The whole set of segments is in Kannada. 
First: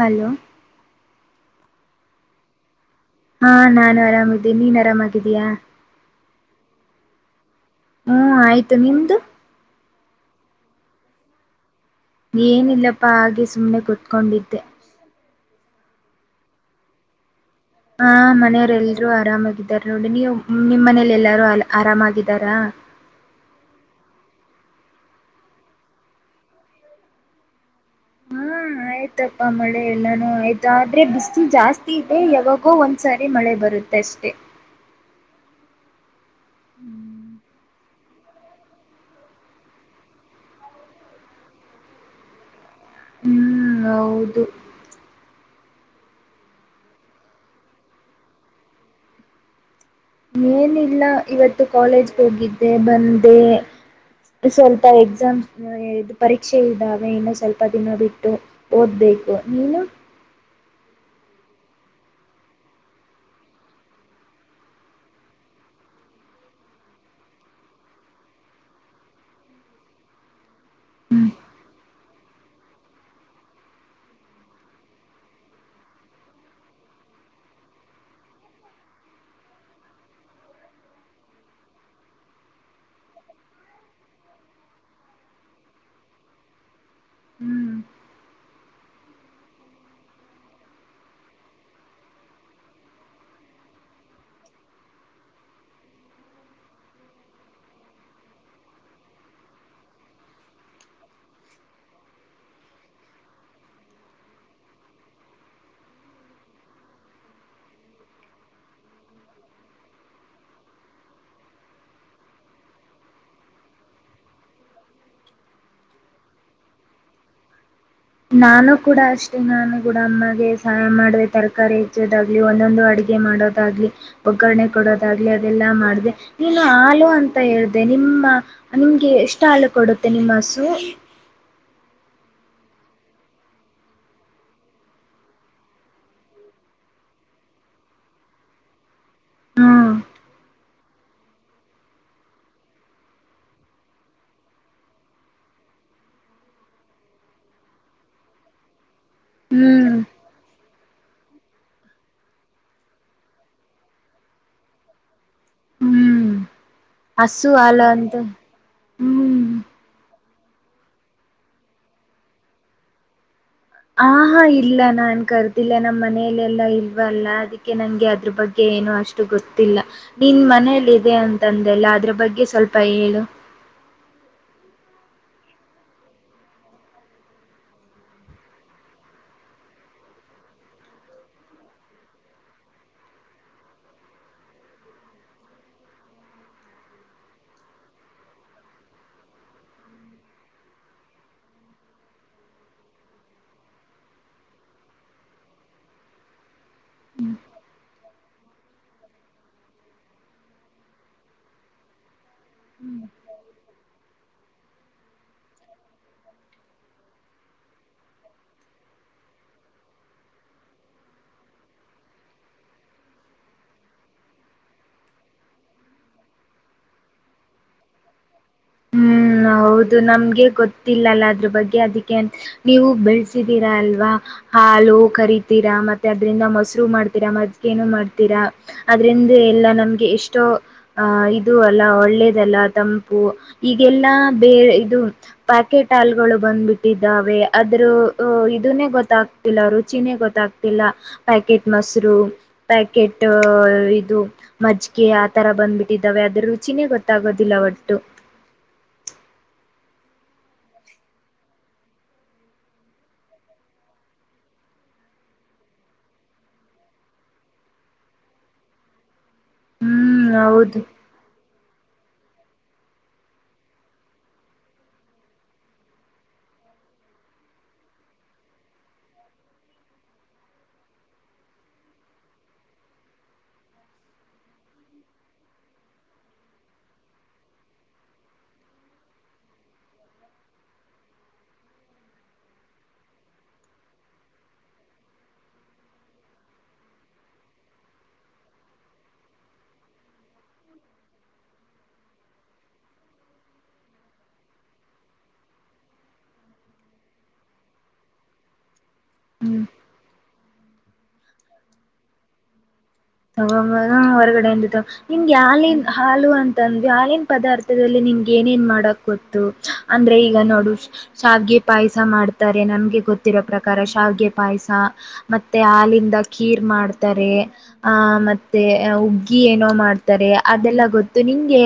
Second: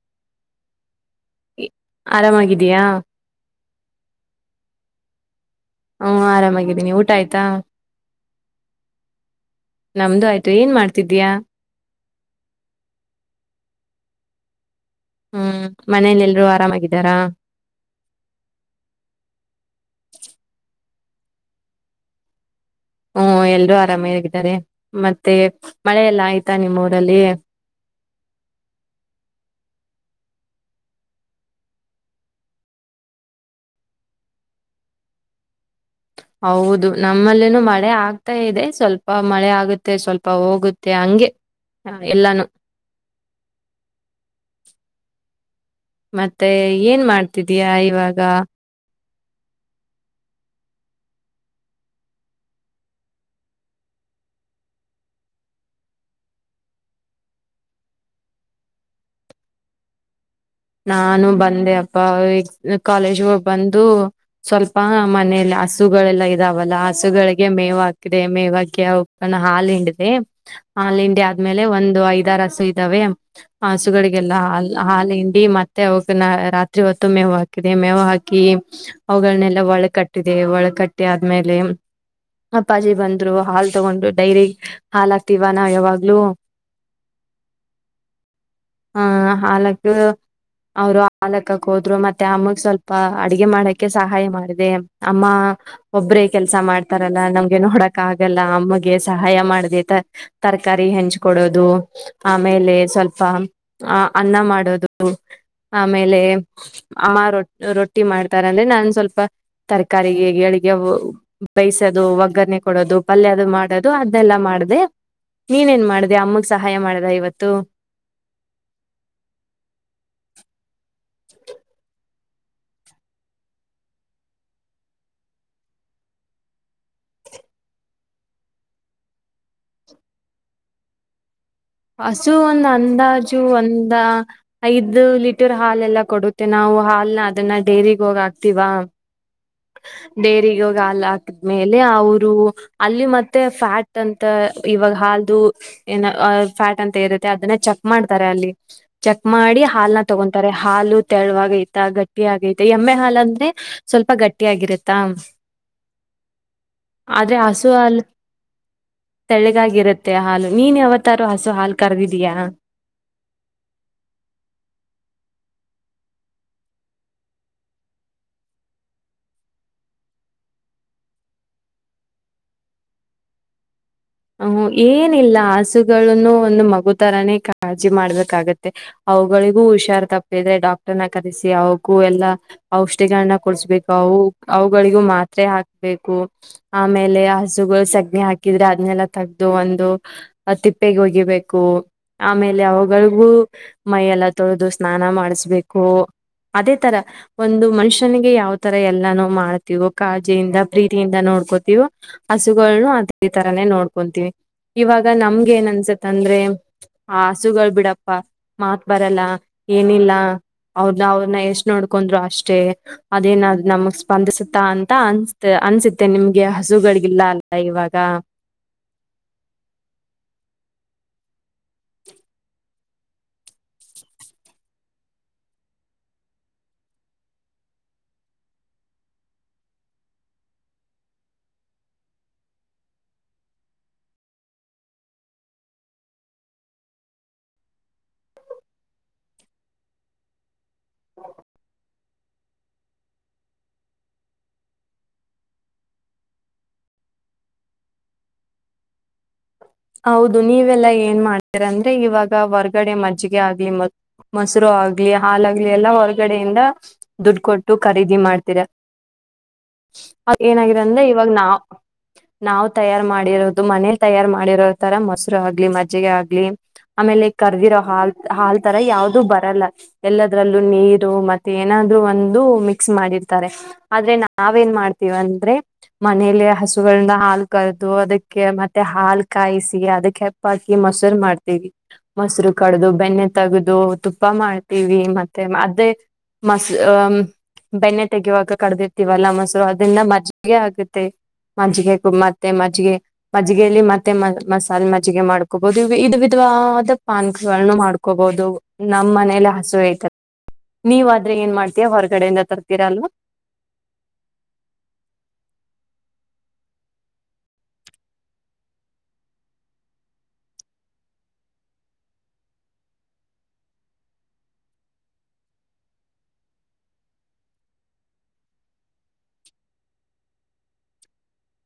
ಹಲೋ ಇ ಆರಾಮಾಗಿದಯಾ? ಹಾಂ ನಾನ್ ಆರಾಮಿದ್ದೀನ್ ನೀನ್ ಆರಾಮಾಗಿದ್ಯಾ? ಹಾಂ ಆರಾಮಾಗಿದ್ದೀನಿ ಊಟ ಆಯ್ತಾ? ಹ್ಮ್ ಆಯ್ತು ನಿಮ್ದು? ನಮ್ದು ಆಯ್ತು ಏನ್ ಮಾಡ್ತಿದ್ಯಾ ಏನಿಲ್ಲಪ್ಪಾ ಹಾಗೆ ಸುಮ್ನೆ ಕುತ್ಕೊಂಡಿದ್ದೆ. ಹ್ಮ್ ಮನೇಲಿ ಎಲ್ರು ಆರಾಮಾಗಿದ್ದಾರಾ? ಹಾಂ ಮನೆಯವರೆಲ್ರು ಆರಾಮಾಗಿದ್ದಾರೆ ನೋಡಿ. ನೀವು ನಿಮ್ ಮನೆ ಲೆಲ್ಲಾರು ಅ ಆರಾಮಾಗಿದ್ದಾರಾ? ಹ್ಮ್ ಎಲ್ರೂ ಆರಾಮಿಯಾಗಿದ್ದಾರೆ ಮತ್ತೆ ಮಳೆ ಎಲ್ಲ ಆಯ್ತಾ ನಿಮ್ಮೂರಲ್ಲಿ? ಹಾ ಆಯ್ತಪ್ಪ ಮಳೆ ಎಲ್ಲಾನು ಆಯ್ತು, ಆದ್ರೆ ಬಿಸಲು ಜಾಸ್ತಿ ಇದೆ ಯಾವಾಗೋ ಒಂದ್ಸಾರಿ ಮಳೆ ಬರುತ್ತೆ ಅಷ್ಟೇ. ಹೌದು ನಮ್ಮಲ್ಲೆನೋ ಮಳೆ ಆಗ್ ಮತ್ತ ಇದೆ ಸ್ವಲ್ಪ ಮಳೆ ಆಗುತ್ತೆ ಸ್ವಲ್ಪ ಹೋಗುತ್ತೆ ಹಂಗೆ ಎಲ್ಲಾನು. ಹ್ಮ್ ಹೌದು. ಮತ್ತೆ ಏನ್ ಮಾಡ್ತಿದ್ಯಾ ಇವಾಗ? ಏನಿಲ್ಲ ಇವತ್ತು ಕಾಲೇಜ್ಗ್ ಹೋಗಿದ್ದೆ ಬಂದೆ ಸ್ವಲ್ಪ ಎಕ್ಸಾಮ್ ಅ ಇದ್ ಪರೀಕ್ಷೆ ಇದ್ದಾವೆ, ಇನ್ನು ಸ್ವಲ್ಪ ದಿನ ಬಿಟ್ಟು ಓದ್ಬೇಕು ನೀನು? ನಾನು ಬಂದೆ ಅಪ್ಪ ಈಗ್ ಕಾಲೇಜ್ಗ್ ಹೋಗ್ ಬಂದು ಸ್ವಲ್ಪ ಮನೇಲಿ ಹಸುಗಳೆಲ್ಲ ಇದಾವಲ್ಲ ಹಸುಗಳಿಗೆ ಮೇವ್ ಹಾಕಿದೆ ಮೇವ್ ಹಾಕಿ ಅವುಕ್ ಹಾಲ್ ಹಿಂಡಿದೆ, ಹಾಲ್ ಹಿಂಡಿ ಆದ್ಮೇಲೆ ಒಂದು ಐದಾರ್ ಹಸು ಇದ್ದಾವೆ ಹಸುಗಳಿಗೆಲ್ಲಾ ಹಾಲ್ ಹಾಲಿಂಡ್ ಇ ಮತ್ತೆ ಅವುಕ್ಕೆ ರಾತ್ರಿ ಹೊತ್ತು ಮೇವ್ ಹಾಕಿದೆ, ಮೇವ್ ಹಾಕಿ ಅವುಗಳನ್ನೆಲ್ಲ ಒಳ ಕಟ್ಟಿದೆ ಒಳ ಕಟ್ಟಿ ಆದ್ಮೇಲೆ ಅಪ್ಪಾಜಿ ಬಂದ್ರು ಹಾಲ್ ತಗೊಂಡ್ರು ಡೈರಿ ಹಾಲ್ ಹಾಕ್ತಿವಾ ನಾ ಯಾವಾಗ್ಲೂ ಹ್ಮ್ ಆ ಹಾಲಾಕ್ತೀವೊ ಅವ್ರು ಹಾಲಾಕ್ಕಕ್ ಹೋದ್ರು ಮತ್ತೆ ಅಮ್ಮಗ್ ಸ್ವಲ್ಪ ಅಡಗೆ ಮಾಡಕ್ಕೆ ಸಹಾಯ ಮಾಡಿದೆ. ಅಮ್ಮ ಒಬ್ರೇ ಕೆಲ್ಸ ಮಾಡ್ತಾರಲ್ಲ ನಮ್ಗೆ ನೋಡಕ್ ಆಗಲ್ಲ ಅಮ್ಮಗೆ ಸಹಾಯ ಮಾಡಿದೆ ತರಕಾರಿ ಹೆಂಚ್ ಕೊಡೋದು ಆಮೇಲೆ ಸ್ವಲ್ಪ ಅ ಅನ್ನ ಮಾಡೋದು ದು ಆಮೇಲೆ ಅಮ್ಮ ರೊಟ್ ರೊಟ್ಟಿ ಮಾಡ್ತಾರಂದ್ರೆ ನಾನ್ ಸ್ವಲ್ಪ ತರಕಾರಿಗೆ ಗೆಳಿಗೆ ಬೇಯ್ಸೋದು ಒಗ್ಗರಣೆ ಕೊಡೋದು, ಪಲ್ಯ ಅದು ಮಾಡದು ಅದನೆಲ್ಲ ಮಾಡ್ದೆ ನೀನ್ ಏನ್ ಮಾಡ್ದೆ ಅಮ್ಮಗ್ ಸಹಾಯ ಮಾಡ್ದ ಇವತ್ತು. ನಾನು ಕೂಡ ಅಷ್ಟೇ ನಾನು ಕೂಡ ಅಮ್ಮಗೆ ಸಾ ಮಾಡ್ದೆ, ತರಕಾರಿ ಹೆಚ್ಚೋದ್ ದಾಗ್ಲಿ ಒಂದೊಂದು ಅಡಿಗೆ ಮಾಡೋದಾಗ್ಲಿ ಒಗ್ಗರಣೆ ಕೊಡೋದಾಗ್ಲಿ ಅದೆಲ್ಲಾ ಮಾಡ್ದೆ. ನೀನು ಹಾಲು ಅಂತ ಹೇಳ್ದ ನಿಮ್ಮ ನಿಮ್ಗೆ ಎಷ್ಟ್ ಹಾಲು ಕೊಡುತ್ತೆ ನಿಮ್ ಹಸು? ಹಸು ಒಂದ್ ಅಂದಾಜು ಒಂದ ಐದು ಲೀಟರ್ ಹಾಲೆಲ್ಲಾ ಕೊಡುತ್ತೆ ನಾವು ಹಾಲ್ನ ಅದನ್ನ ಡೈರಿಗ್ ಹೋಗ್ ಹಾಕ್ತಿವಾ ಹ್ಮ್ ಡೈರಿಗಾಗ್ ಹಾಲ್ ಹಾಕುದ್ಮೇಲೆ ಅವರು ಅಲ್ಲಿ ಮತ್ತೆ ಫ್ಯಾಟ್ ಅಂತ ಇವಾಗ ಹಾಲ್ದು ಏನ ಫ್ಯಾಟ್ ಅಂತ ಇರುತ್ತೆ ಅದನ್ನ ಚೆಕ್ ಮಾಡ್ತಾರೆ ಅಲ್ಲಿ ಚೆಕ್ ಮಾಡಿ ಹ್ಮ್ ಹಾಲ್ನ ತಗೊಂತಾರೆ. ಹಾಲು ತೆರಳುವಾಗೈತ ಗಟ್ಟಿ ಆಗೈತ ಎಮ್ಮೆ ಹಾಲ್ ಅಂದ್ರೆ ಸ್ವಲ್ಪ ಗಟ್ ಟ್ಟಿ ಆಗಿರುತ್ತ ಹ್ಮ್ ಆದ್ರೆ ಹಸು ಹಾಲ ಹಾಲ್ ಅಂತ ಹ್ಮ್ ತಳ್ಗಾಗಿರುತ್ ತ್ತೆ ಹಾಲು ನೀನ್ ಯಾವತ್ತಾರು ಹಸು ಹಾಲ್ ಕರ್ದಿದ್ಯಾ? ಆಹಾ ಇಲ್ಲ ನಾನ್ ಕರ್ದಿಲ್ಲ ನಮ್ ಮನಲೆೆಲ್ಲಾ ಇಲ್ವಲ್ಲ ಅದಕ್ಕೆ ನನ್ಗೆ ಅದ್ರ ಬಗ್ಗೆ ಏನು ಅಷ್ಟು ಗೊತ್ತಿಲ್ಲ. ನಿನ್ ಮನೇಲಿದೆ ಅಂತಂದೆಲ್ಲ ಅದ್ರ ಬಗ್ಗೆ ಸ್ವಲ್ಪ ಹೇಳು. ಅ ಹೂಂ ಏನಿಲ್ಲ ಹಸುಗಳನ್ನು ಒಂದ್ ಮಗು ತರಾನೇ ಕಾಳಜಿ ಮಾಡ್ಬೇಕಾಗತ್ತೆ. ಅವುಗಳಿಗೂ ಹುಷಾರ್ ತಪ್ಪಿದ್ರೆ ಡಾಕ್ಟರ್ನ ಕರೆಸಿ ಅವಕೂ ಎಲ್ಲಾ ಔಷಧಿಗಳನ್ನ ಕೊಡ್ಸ್ಬೇಕು ಅವು ಅವುಗಳಿಗೂ ಮಾತ್ರೆ ಹಾಕ್ಬೇಕು ಆಮೇಲೆ ಹಸುಗಳು ಸಗ್ಣಿ ಹಾಕಿದ್ರೆ ಅದ್ನೆಲ್ಲ ತೆಗ್ದು ಒಂದು ತಿಪ್ಪೆಗೊಗಿಬೇಕು. ಆಮೇಲೆ ಅವುಗಳಿಗೂ ಮೈಯೆಲ್ಲ ತೊಳೆದು ಸ್ನಾನ ಮಾಡಿಸಬೇಕು, ಅದೇ ತರ ಒಂದು ಮನುಷ್ಯನಿಗೆ ಯಾವ್ ತರ ಎಲ್ಲಾನೂ ಮಾಡ್ತೀವೋ ಕಾಳಜಿಯಿಂದ ಪ್ರೀತಿಯಿಂದ ನೋಡ್ಕೋತೀವೋ ಹಸುಗಳ್ನು ಅದೇ ತರನೇ ನೋಡ್ ಕೊಂತಿನಿ, ಇವಾಗ ನಮ್ಗೇನ್ ಅನ್ಸತ್ ಅಂದ್ರೆ ಆ ಹಸುಗಳ್ ಬಿಡಪ್ಪ ಮಾತ್ ಬರಲ್ಲ ಏನಿಲ್ಲ ಅವ್ರ್ನಾ ಅವ್ರ್ನ್ ಎಷ್ಟ್ ನೋಡ್ಕೊಂಡ್ರು ಅಷ್ಟೆ ಅದೇನ್ ಅದ್ ನಮಗ್ ಸ್ಪಂದಿಸುತ್ತಾ ಅಂತ ಅನ್ಸ್ತ್ ಅನ್ಸತ್ತೆ ನಿಮ್ಗೆ ಹಸುಗಳ್ಗಿಲ್ಲ ಅಲ್ಲ ಇವಾಗ. ಹ್ಮ್ ಹೌದು ನಮ್ಗೆ ಗೊತ್ತಿಲ್ಲಲ್ಲ ಅದ್ರ ಬಗ್ಗೆ ಅದಕ್ಕೆ ಅ ನೀವು ಬೆಳ್ಸಿದೀರಾ ಅಲ್ವಾ ಹಾಲೂ ಕರಿತೀರಾ ಮತ್ತೆ ಅದ್ರಿಂದ ಮೊಸ್ರು ಮಾಡ್ತೀರಾ ಮಜ್ಗೇನೂ ಮಾಡ್ತೀರ ಅದ್ರಿಂದ ಎಲ್ಲ ನಮಗೆ ಎಷ್ಟೋ ಆ ಇದು ಅಲ್ಲ ಒಳ್ಳೇದಲ್ಲ ತಂಪು, ಈಗೆಲ್ಲ ಬೇರೆ ಇದು ಪ್ಯಾಕೆಟ್ ಹಾಲ್ಗಳು ಬಂದ್ಬಿಟ್ಟಿದ್ದಾವೆ ಅದ್ರ ಅ ಇದುನೇ ಗೊತ್ತಾಗ್ತಿಲ್ಲ ರುಚಿನೇ ಗೊತ್ತಾಗ್ತಿಲ್ಲ ಪ್ಯಾಕೆಟ್ ಮೊಸರು ಪ್ಯಾಕೆಟ್ ಅ ಇದು ಮಜ್ಗೆ ಆತರ ಬಂದ್ಬಿಟ್ಟಿದ್ದಾವೆ ಅದ್ರ ರುಚಿನೇ ಗೊತ್ತಾಗೋದಿಲ್ಲ ಒಟ್ಟು. ಹೌದು ನೀವೆಲ್ಲಾ ಏನ್ ಮಾಡ್ತೀರ ಅಂದ್ರೆ ಇವಾಗ ಹೊರ್ಗಡೆ ಮಜ್ಗೆ ಆಗ್ಲಿ ಮ ಮೊಸರು ಆಗ್ಲಿ ಹಾಲಾಗ್ಲಿ ಎಲ್ಲಾ ಹೊರ್ಗಡೆಯಿಂದ ದುಡ್ ಕೊಟ್ಟು ಖರೀದಿ ಮಾಡ್ತೀರ ಹ್ಮ್ ಅ ಹೌದು ಏನಾಗಿದೆ ಅಂದ್ರೆ ಇವಾಗ ನಾವ್ ನಾವ್ ತಯಾರ್ ಮಾಡಿರೋದು ಮನೇಲ್ ತಯಾರ್ ಮಾಡಿರೋ ತರ ಮೊಸ್ರು ಆಗ್ಲಿ ಮಜ್ಜಿಗೆ ಆಗ್ಲಿ ಆಮೇಲೆ ಕರ್ದಿರೋ ಹಾಲ್ ಹಾಲ್ ತರ ಯಾವ್ದೂ ಬರಲ್ಲ ಎಲ್ಲದ್ರಲ್ಲೂ ನೀರು ಮತ್ತೆ ಏನಾದ್ರೂ ಒಂದು ಮಿಕ್ಸ್ ಮಾಡಿರ್ತಾರೆ, ಆದ್ರೆ ನಾವೇನ್ ಮಾಡ್ತೀವ್ ಅಂದ್ರೆ ಮನೇಲೆ ಹಸುಗಳಂದ್ ಹಾಲ್ ಕರ್ದು ಅದಕ್ಕೆ ಮತ್ತೆ ಹಾಲ್ ಕಾಯಿಸಿ ಅದಕ್ ಹೆಪ್ ಹಾಕಿ ಮೊಸರ್ ಮಾಡ್ತೀವಿ ಮೊಸ್ರು ಕಡ್ದು ಬೆಣ್ಣೆ ತಗದು ತುಪ್ಪ ಮಾಡ್ತೀವಿ ಮತ್ತೆ ಅದೇ ಮಸ್ ಆ ಬೆಣ್ಣೆ ತೆಗೆಯುವಾಗ ಕಡ್ದ್ ಇರ್ತೀವಲ್ಲ ಮೊಸರು ಅದ್ರಿಂದ ಮಜ್ಗೆ ಆಗುತ್ತೆ ಮಜ್ಗೆ ಕೂ ಮತ್ತೆ ಮಜ್ಗೆ ಮಜ್ಗೆಲೀ ಮತ್ ಮತ್ತೆ ಮ ಮಸಾಲ್ ಮಜ್ಗೆ ಮಾಡ್ಕೋಬಹುದು ಇವಾಗ್ ಇದ್ ವಿಧವಾದ ಪಾನ್ಕಗಳ್ನೂ ಮಾಡ್ಕೋಬಹುದು. ನಮ್ ಮನೇಲ್ ಹ್ಮ್ ಹಸು ಐತ್ ನೀವಾದ್ರೆ ಏನ್ ಮಾಡ್ತ್ಯ? ಹೊರ್ಗಡೆಯಿಂದ ತರ್ತೀರ ಅಲ್ವಾ? [unintelligible] ಹೊರ್ಗಡೆ ಇಂದ್ ತ ನಿಮ್ಗೆ ಯಾಲಿನ್ ಹಾಲು ಅಂತಂದ್ವಿ ಹಾಲಿನ್ ಪದಾರ್ಥದಲ್ಲಿ ನಿಮ್ಗೆ ಏನೇನ್ ಮಾಡಕ್ ಗೊತ್ತು? ಅಂದ್ರೆ ಈಗ ನೋಡು ಶಾವ್ಗೆ ಪಾಯ್ಸ ಮಾಡ್ತಾರೆ ನನ್ಗೆ ಗೊತ್ತಿರೋ ಪ್ರಕಾರ ಶಾವ್ಗೆ ಪಾಯ್ಸ ಮತ್ತೇ ಹಾಲಿಂದ ಖೀರ್ ಮಾಡ್ತಾರೆ ಆಹ ಮತ್ತೆ ಉಗ್ಗಿ ಏನೋ ಮಾಡ್ತಾರೆ ಅದೆಲ್ಲ ಗೊತ್ತು ನಿಂಗೆ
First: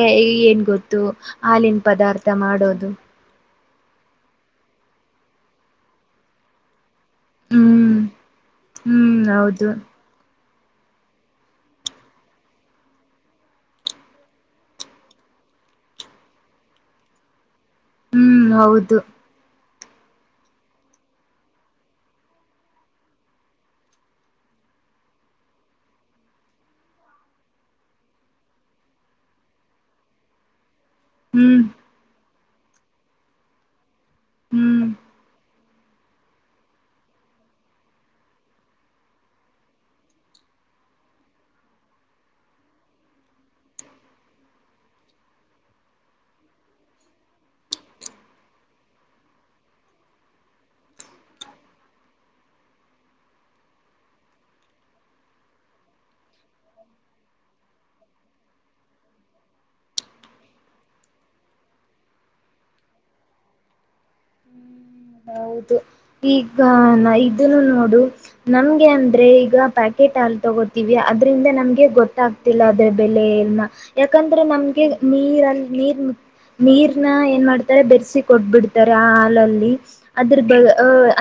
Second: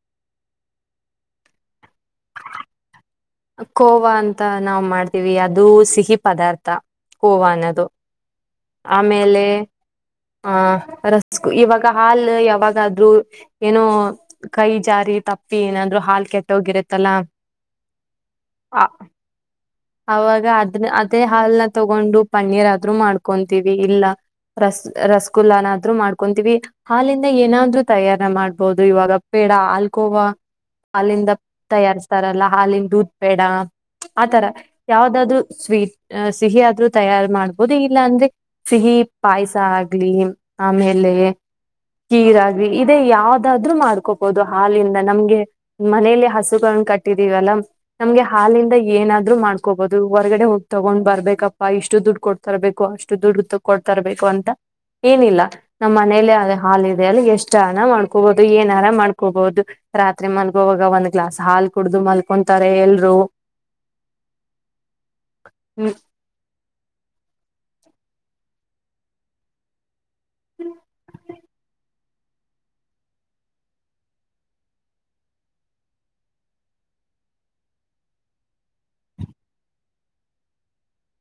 ಏನ್ ಗೊತ್ತು ಹಾಲಿನ ಪದಾರ್ಥ ಮಾಡೋದು ಕೋವಾ ಅಂತ ನಾವ್ ಮಾಡ್ತೀವಿ ಅದು ಸಿಹಿ ಪದಾರ್ಥ ಕೋವನ್ನದು ಹ್ಮ್ ಹ್ಮ್ ಹೌದು ಹ ರಸ್ಗು ಇವಾಗ ಹಾಲ್ ಯಾವಾಗದ್ರೂ ಏನೋ ಕೈ ಜಾರಿ ತಪ್ಪಿ ಏನಾದ್ರು ಹಾಲ್ ಕೆಟ್ಟೋಗಿರತ್ತಲ್ಲ [unintelligible] ಹ್ಮ್ ಆ ಹೌದು ಅವಾಗ ಅದನ್ನ ಅದೇ ಹಾಲ್ನ ತಗೊಂಡು ಪನ್ನೀರ್ ಆದ್ರು ಮಾಡ್ಕೊಂತೀವಿ ಇಲ್ಲ ರಸ್ ರಸಗುಲ್ಲನಾದ್ರು ಮಾಡ್ಕೊಂತೀವಿ ಹಾಲಿಂದ ಏನಾದ್ರು ತಯಾರ ಮಾಡ್ಬೋದು ಇವಾಗ ಪೇಡ ಹಾಲ್ಕೋವಾ ಹಾಲ್ಲಿಂದ ಹ್ಮ್ ತಯಾರಿಸ್ತಾರಲ್ಲ ಹಾಲಿಿನ ದೂದ್ ಪೇಡಾ ಆತರ [unintelligible] ಹ್ಮ್ ಯಾವ್ದಾದ್ರು ಸ್ವೀಟ್ ಅ ಸಿಹಿಯಾದ್ರೂ ತಯಾರ್ ಮಾಡ್ಬೋದು ಇಲ್ಲ ಅಂದ್ರೆ ಸಿಹಿ ಪಾಯಸ ಆಗ್ಲಿ ಆಮೇಲೆ ಕೀರ್ ಆಗ್ಲಿ ಇದೇ ಯಾವ್ದಾದ್ರು ಮಾಡ್ಕೋಬಹುದು ಹಾಲಿಂದ ನಮ್ಗೆ ಮನೇಲಿ ಹಸುನ್ನ ಕಟ್ಟಿದೀವಲ್ಲ ನಮ್ಗೆ ಹಾಲಿಂದ ಏನಾದ್ರು ಮಾಡ್ ಕೋಬಹುದು ಹೊರಗಡೆ ಹೋಗಿ ತಗೊಂಡ್ ಬರ್ಬೇಕಪ್ಪಾ ಇಷ್ಟು ದುಡ್ಡು ಕೊಡ್ತರ್ಬೇಕು ಅಷ್ಟು ದುಡ್ಡು ಕೊಡ್ತರ್ಬೇಕು ಅಂತ ಏನಿಲ್ಲ ನಮ್ಮ್ ಮನೇಲಿ ಅ ಹಾಾಲ ಇದೆ ಅಲ್ಲಿ ಎಷ್ಟನ ಮಾಡ್ಕೋಬಹುದು ಏನಾರ ಮಾಡ್ಕೋಬಹುದು ರಾತ್ರಿ ಮಲ್ಗೋವಾಗ ಒಂದ್ ಗ್ಲಾಸ್ ಹಾಲ್ ಕುಡ್ದು ಮಲ್ಕೊಂತಾರೆ ಎಲ್ರು ಹ್ಮ್ ಹೌದು ಈಗ ನ ಇದನ್ನು ನೋಡು ನಮ್ಗೆ ಅಂದ್ರೆ ಈಗ ಪ್ಯಾಕ ಕೇಟ್ ಅಲ್ ತೊಗೋತೀವಿ ಅದ್ರಿಂದ ನಮಗೆ ಗೊತ್ತ ಆಗ್ತಿಲ್ಲ ಅದ್ರೆ ಬೆಲೆ ಎನ ಯಾಕಂದ್ರೆ ನಮ್ಗೆ ನೀರ ನೀರ್ ನೀರ್ನ ಏನ್ ಮಾಡ್ತಾರೆ ಬೆರೆಸಿ ಕೊಟ್ಬಿಡ್ತಾರೆ ಹಾಲಲ್ಲಿ ಅದ್ರ ಬ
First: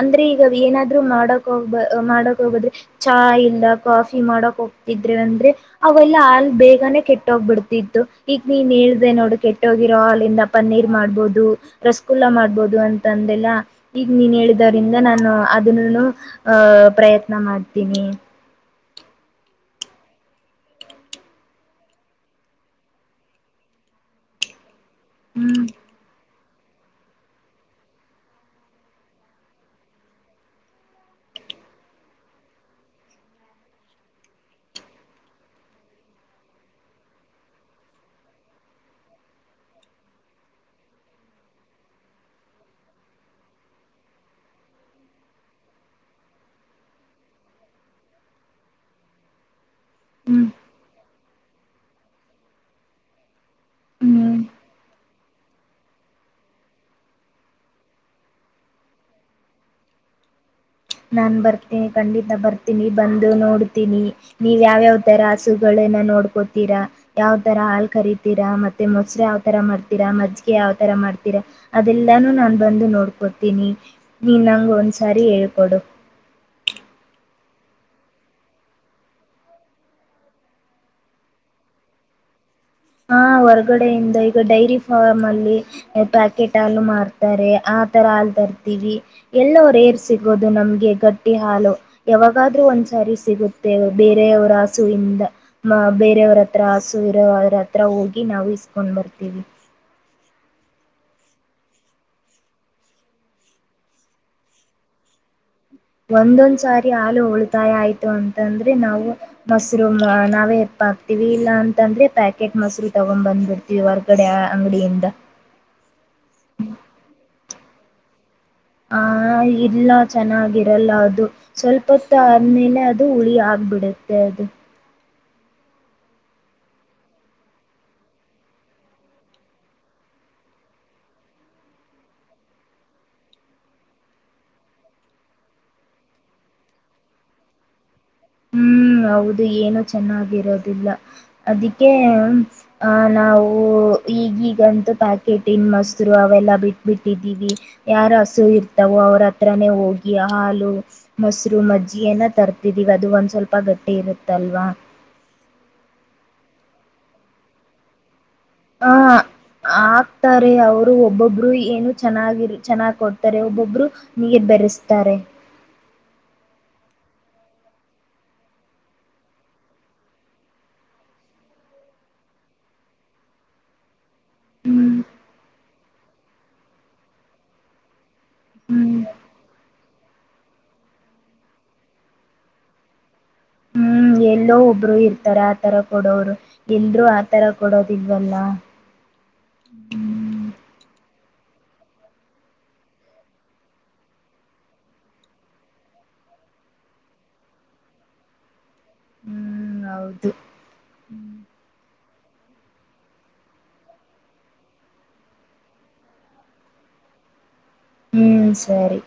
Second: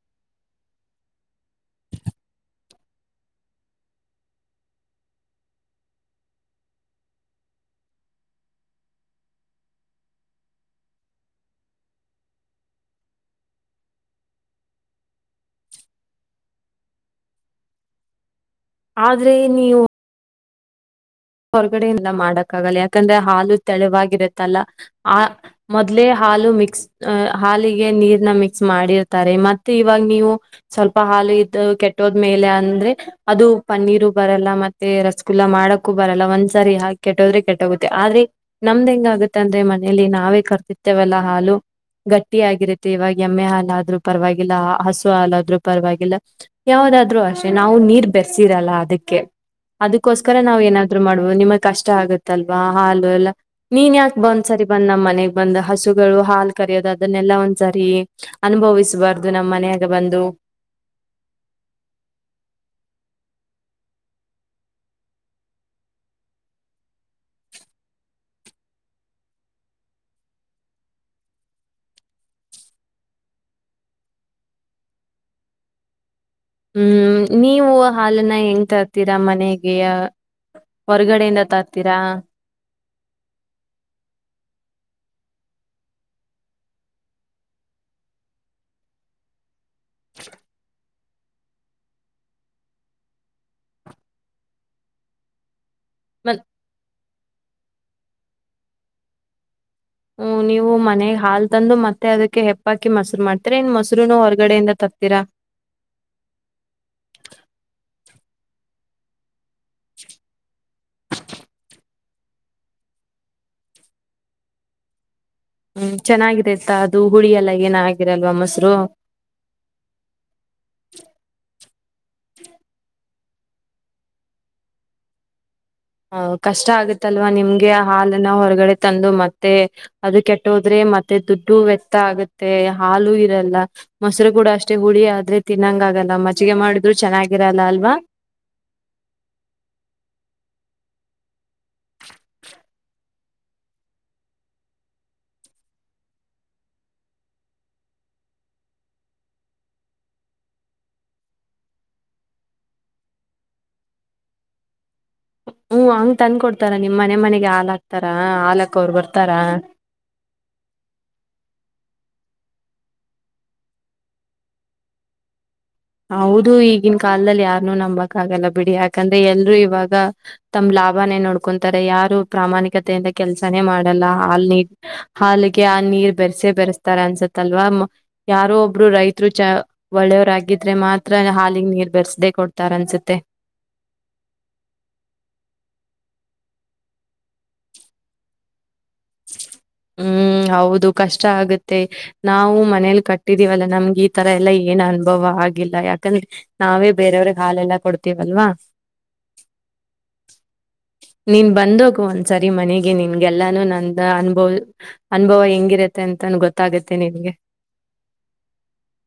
ಅಂದ್ರೆ ಈಗ ಏನಾದ್ರು ಮಾಡಕ ಹೋಗ್ ಮಾಡಕ್ ಹೋಗದ್ರೆ ಚ ಇಲ್ಲ ಕಾಫಿ ಮಾಡಕ್ ಹೋಗ್ತಿದ್ರೆ ಅಂದ್ರೆ ಅವೆಲ್ಲ ಹಾಲ್ ಬೇಗನೆ ಕೆಟ್ಟೋಗ್ಬಿಡ್ತಿತ್ತು ಈಗ ನೀನ್ ಹೇಳ್ದೆ ನೋಡು ಕೆಟ್ಟೋಗಿರೋ ಹಾಲಿಂದ ಪನ್ನೀರ್ ಮಾಡ್ಬಹುದು ರಸಗುಲ್ಲಾ ಮಾಡ ಆಬಹದು ಅಂತ ಅಂದಲ್ಲ ಈಗ ನೀನ್ ಹೇಳಿದ್ರಂದ ನಾನು ಅದನ್ನು ಆ ಪ್ರಯತ್ನ ಮಾಡ್ತೀನಿ ಆದ್ರೆ ನೀವು ಹೊರಗಡೆಯಿಂದ ಮಾಡಕ್ಕಾಗಲ್ಲ ಯಾಕಂದ್ರೆ ಹಾಲು ತೆಳವಾಗಿರತ್ತಲ್ಲ ಆ ಹ್ಮ್ ಮೊದ್ಲೇ ಹಾಲು ಮಿಕ್ ಹಾಲಿಗೆ ನೀರ್ನ ಮಿಕ್ಸ್ ಮಾಡಿರ್ತಾರೆ ಮ ಇವಾಗ ನೀವು ಸ್ವಲ್ಪ ಹಾಲು ಇದ ಕೆಟ್ಟೋದ ಮೇಲೆ ಅಂದ್ರೆ ಅದು ಪನ್ನೀರ್ ಬರಲ್ಲ ಮತ್ತೆ ರಸಗುಲ್ಲ ಮಾಡ [unintelligible] ಬರಲ್ಲ ಒಂದ್ ಸರಿ ಹ ಕೆಟ್ಟದ್ರೆ ಕೆಟ್ಟೋಗುತ್ತೆ ಆದ್ರೆ ನಮ್ದ್ ಹೆಂಗ ಆಗುತ್ತೆ ಅಂದ್ರೆ ಮನೆಯಲ್ಲಿ ನಾವೇ ಕರರ್ತಿತ್ತೇವೆಲ್ಲಾ ಹಾಲು ಗಟ್ಟಿ ಆಗಿರುತ್ತೆ ಇವಾಗ ಎಮ್ಮೆ ಹ್ರೂ ಪರಲ್ಲ ಹಸು ಹಾಾಲಾದ್ರೂ ಪರವಾಗಿಲ್ಲ ಯದಾದ್ರೂ ಅ ನಾವು ನೀರ್ ಬೆರೆಸಿರಲ್ಲ ಅದಕ್ಕೆ [unintelligible] ಹ್ಮ್ ನಾವ ಏನಾದೂ ಮಾಡಬೋದು ನಿಮಗ್ ಕಷ್ಟ ಆಗುತ್ತಲ್ವಾ ಹಾಲು ಎಲ್ಲಾ ನೀನ್ ಯಾಕ ಹ್ಮ್ ಒಂದ್ಸರಿ ಬಂದ್ ಮನೆಗ್ ಬಂದ ಹಸುಗಳು ಹಾಲು ಕರೆಯೋದು ಅದನ್ನೆಲ್ಲಾ ಒಂದ್ಸರಿ ಅನುಭವಿಸಬಾರ್ದು ನಮ್ಮ್ ಮನ್ಯಾಗ ಬಂದು ನಾನು ಬರ್ತನಿ ಖಂಡಿತ ಬರ್ತೀನಿ ಬಂದು ನೋಡ್ತೀನಿ ನೀವ್ ಯಾವ್ಯಾವ್ ತರ ಹಸುಗಳನ್ನ ನೋಡ್ಕೋತೀರಾ ಯಾವ್ ತರ ಹಾಲ್ ಕರತೀರಾ ಮತ್ತೆ ಮೊಸರು ಯಾವ್ತರ ಮಾಡ್ತೀರಾ ಮಜ್ಜಿಗೆ ಯಾವ್ತರ ಮಾಡ್ತೀರಾ ಅದೆಲ್ಲಾನು ನಾನ್ ಬಂದು ನೋಡ್ಕೋತೀನಿ ನೀನ್ಂಗ ಒಂದ್ಸಾರಿ ಹೇಳ್ಕೋಡ್ ಕೊಡು ಹ್ಮ್ ನೀವು ಹಾಲನ್ನ ಹೆಂಗ್ ತರ್ತೀರಾ ಮನೆಗೆ ಹೊರಗಡೆಯಿಂದ ತರ್ತೀರಾ ಹ ಹೊರಗಡೆಯಿಂದ ಈಗ ಡೈರಿ ಫಾರ್ಮ್ ಅಲ್ಲಿ ಪ್ಯಾಕೆಟ್ ಹಾಲು ಮಾರ್ತಾರೆ ಆ ತರ ಹಾಲ್ ತರ್ತೀವಿ ಎಲ್ಲ ಪ್ರೇರ್ ಸಿಗೋದು ನಮ್ಗೆ [unintelligible] ಗಟ್ಟಿ ಹಾಲು ಯಾವಾಗಾದ್ರೂ ಒಂದ್ಸಾರಿ ಸಿಗುತ್ತೆ ಬೇರೆಯವ್ರ ಹಸು ಇಿಂದ [unintelligible] ಮ ಬೇರೆಯವರ ಮತ್ ಹತ್ರ ಹಸು ಬೇರೆಯವರ ಹತ್ರ ಹೋಗಿ ನಾವು ಇಸ್ಕೊಂಡ್ ಬರ್ತೀವಿ ಹ್ಮ ನೀವು ಮನೆಗ್ ಹಾಲ್ ತಂದು ಮತ್ತೆ ಅದಕ್ಕೆ ಹೆಪ್ಪಾಕಿ ಮೊಸರು ಮಾಡ್ತೀರಾ ಇನ್ ಮೊಸರುೂನು ಹೊರ್ಗಡೆಯಿಂದ ತರ್ತೀರಾ ಒಂದೊಂದ್ ಸಾರಿ ಹಾಲು ಉಳಿತಾಯ ಆಯ್ತು ಅಂತಂದ್ರೆ ನಾವು ಮೊಸರು ನಾವೇ ಎಪ್ಪ ಹಾಕ್ತಿೀವಿ ಇಲ್ಲ ಅಂತಂದ್ರೆ ಪ್ಯಾಕೆಟ್ ಮೊಸರು ತಗೊಂಡ್ ಬಂದ್ಬಿಡ್ತೀವಿ ಹೊರ್ಗಡೆ ಅಂಗಡಿಯಿಂದ ಹ್ಮ್ ಚೆನ್ನಾಗಿದೆತ ಅದು ಹುಳಿ ಎಲ್ಲ ಏನ ಆಾಗಿರಲ್ವ ಹ ಇಲ್ಲ ಚೆನ್ನಾಗಿರಲ್ಲ ಅದು ಸ್ವಲ್ಪತ್ತ ಆದ್ಮೇಲೆ ಅದು ಹುಳಿ ಆಗ್ಬಿಡುತ್ತೆ ಅದು. ಆಹ ಕಷ್ಟ ಆಗತಲ್ವ ನಿಮ್ಗೆ ಆ ಹಾಲನ್ನ ಹೊರಗಡೆ ತಂದು ಮತ್ತೆ ಅದು ಕೆಟ್ಟೋದ್ರೆ ಮತ್ತೆ ದುಡ್ಡು ವ್ಯರ್ಥ ಆಗತ್ತೆ ಹಾಲು ಇರಲ್ಲ ಮೊಸರು ಕೂಡ ಅಷ್ಟೇ ಹುಳಿಯ ಆದ್ರೆ ತಿನ್ನಂಗ ಆಗಲ್ಲ ಮಜ್ಜಿಗೆ ಮಾಡಿದ್ರು ಚೆನ್ನಾಗಿರಲ್ಲ ಅಲ್ವಾ. ಹ್ಮ್ ಹೌದು ಏನು ಚೆನ್ನಾಗಿರೋದಿಲ್ಲ ಅದಕ್ಕೆ ಆ ನಾವು ಈಗೀಗಂತೂ ಪ್ಯಾಕೆಟ ಇನ್ ಮೊಸ್ರು ಅವೆಲ್ಲ ಬಿಟ್ಬಿಟ್ಟಿದ್ದೀವಿ ಯಾರ ಹಸು ಇರ್ತಾವೋ ಅವ್ರ ಹತ್ರಾನೇ ಹೋಗಿ ಹಾಲು ಮೊಸ್ರು ಮಜ್ಜಿಗೇನ ತರ್ತಿದೀವಿ ಅದು ಒಂದ್ ಸ್ವಲ್ಪ. [unintelligible] ಗಟ್ಟಿ ಇರುತಲ್ವಾ. ಹ್ಮ್ ಹಂಗ್ ತಂದ್ ಕೊಡ್ತಾರ ನಿಮ್ ಮನೆ ಮನೆಗೆ ಹಾಲಾಕತರಾ. ಹಾ ಆಗ್ತಾರೆ ಅವರು ಒಬ್ಬೊಬ್ರು ಇ. ಏನು ಚೆನ್ನಾಗಿರಿ ಚೆನ್ನಾಗ್ ಕೊಡ್ತಾರೆ ಒಬ್ಬೊಬ್ರು ನೀರು ಬೆರೆಸ್ತಾರೆ. ಹೌದು ಈಗಿನ ಕಾಲದಲ್ಲಿ ಯಾರನೂ ನಂಬಕ್ ಆಗಲ್ಲ ಬಿಡಿ ಯಾಕಂದ್ರೆ ಎಲ್ರೂ ಇವಾಗ ತಮ್ ಲಾಭನೇ ನೋಡ್ಕೊಂತಾರೆ ಯಾರು ಪ್ರಾಮಾಣಿಕತೆಯಿಂದ ಕೆಲ್ಸಾನೇ ಮಾಡಲ್ಲ ಹಾಲ್ ನೀ ಹ್ಮ್ ಹಾಲಿಗೆ ಆ ನೀರ್ ಬೆರೆಸೆ ಬೆರೆಸ್ತಾರ ಅನ್ಸತ್ತಲ್ವಾ ಯಾರೋ ಒಬ್ರು ಹ್ಮ್ ರೈತರು ಚ ಒಳ್ಳೆವರಾಗಿದ್. [unintelligible] ಮಾತ್ರನೆ ಹಾಲಿಗ್ ನೀರ್ ಬೆರೆಸ್ದೇ ಕೊಡ್ತಾರ ಅನ್ಸುತ್ತೆ. ಹ್ಮ್ ಎಲ್ಲೋ ಒಬ್ರು ಇರ್ತಾರ ಆತರ ಕೊಡೋವರು ಎಲ್ರು ಆತರ ಕೊಡೋದಿಲ್ವಲಾ. ಹ್ಮ್ ಹೌದು ಕಷ್ಟ ಆಗುತ್. ಮತ್ತೆ ನಾವು ಮನೇಲಿ ಕಟ್ಟಿದೀವಲ್ಲ ನಮ್ಗೆ ಈ ತರ ಎಲ್ಲಾ ಏನ್ ಅನುಭವ ಆಗಿಲ್ಲ ಯಾಕಂದ್ರೆ ನಾವೇ ಬೇರೆಯವ್ರಿಗೆ ಹಾಲೆಲ್ಲಾ ಕೊಡ್ತೀವಲ್ವಾ. ಹ್ಮ್ ಹೌದು ನೀನ್ ಬಂದೋಗುವಂತ್. ಸರಿ ಮನೆಗೆ ನಿನ್ಗೆಲ್ಲಾನು ನನ್. ಅನುಭವ ಅನುಭವ ಹೆಂಗಿರತ್ತೆ ಅಂತ ಅಂತನೂ ಗೊತ್ತಾಗುತ್ತೆ ನಿನ್ಗೆ. ಹ್ಮ್ ಸರಿ.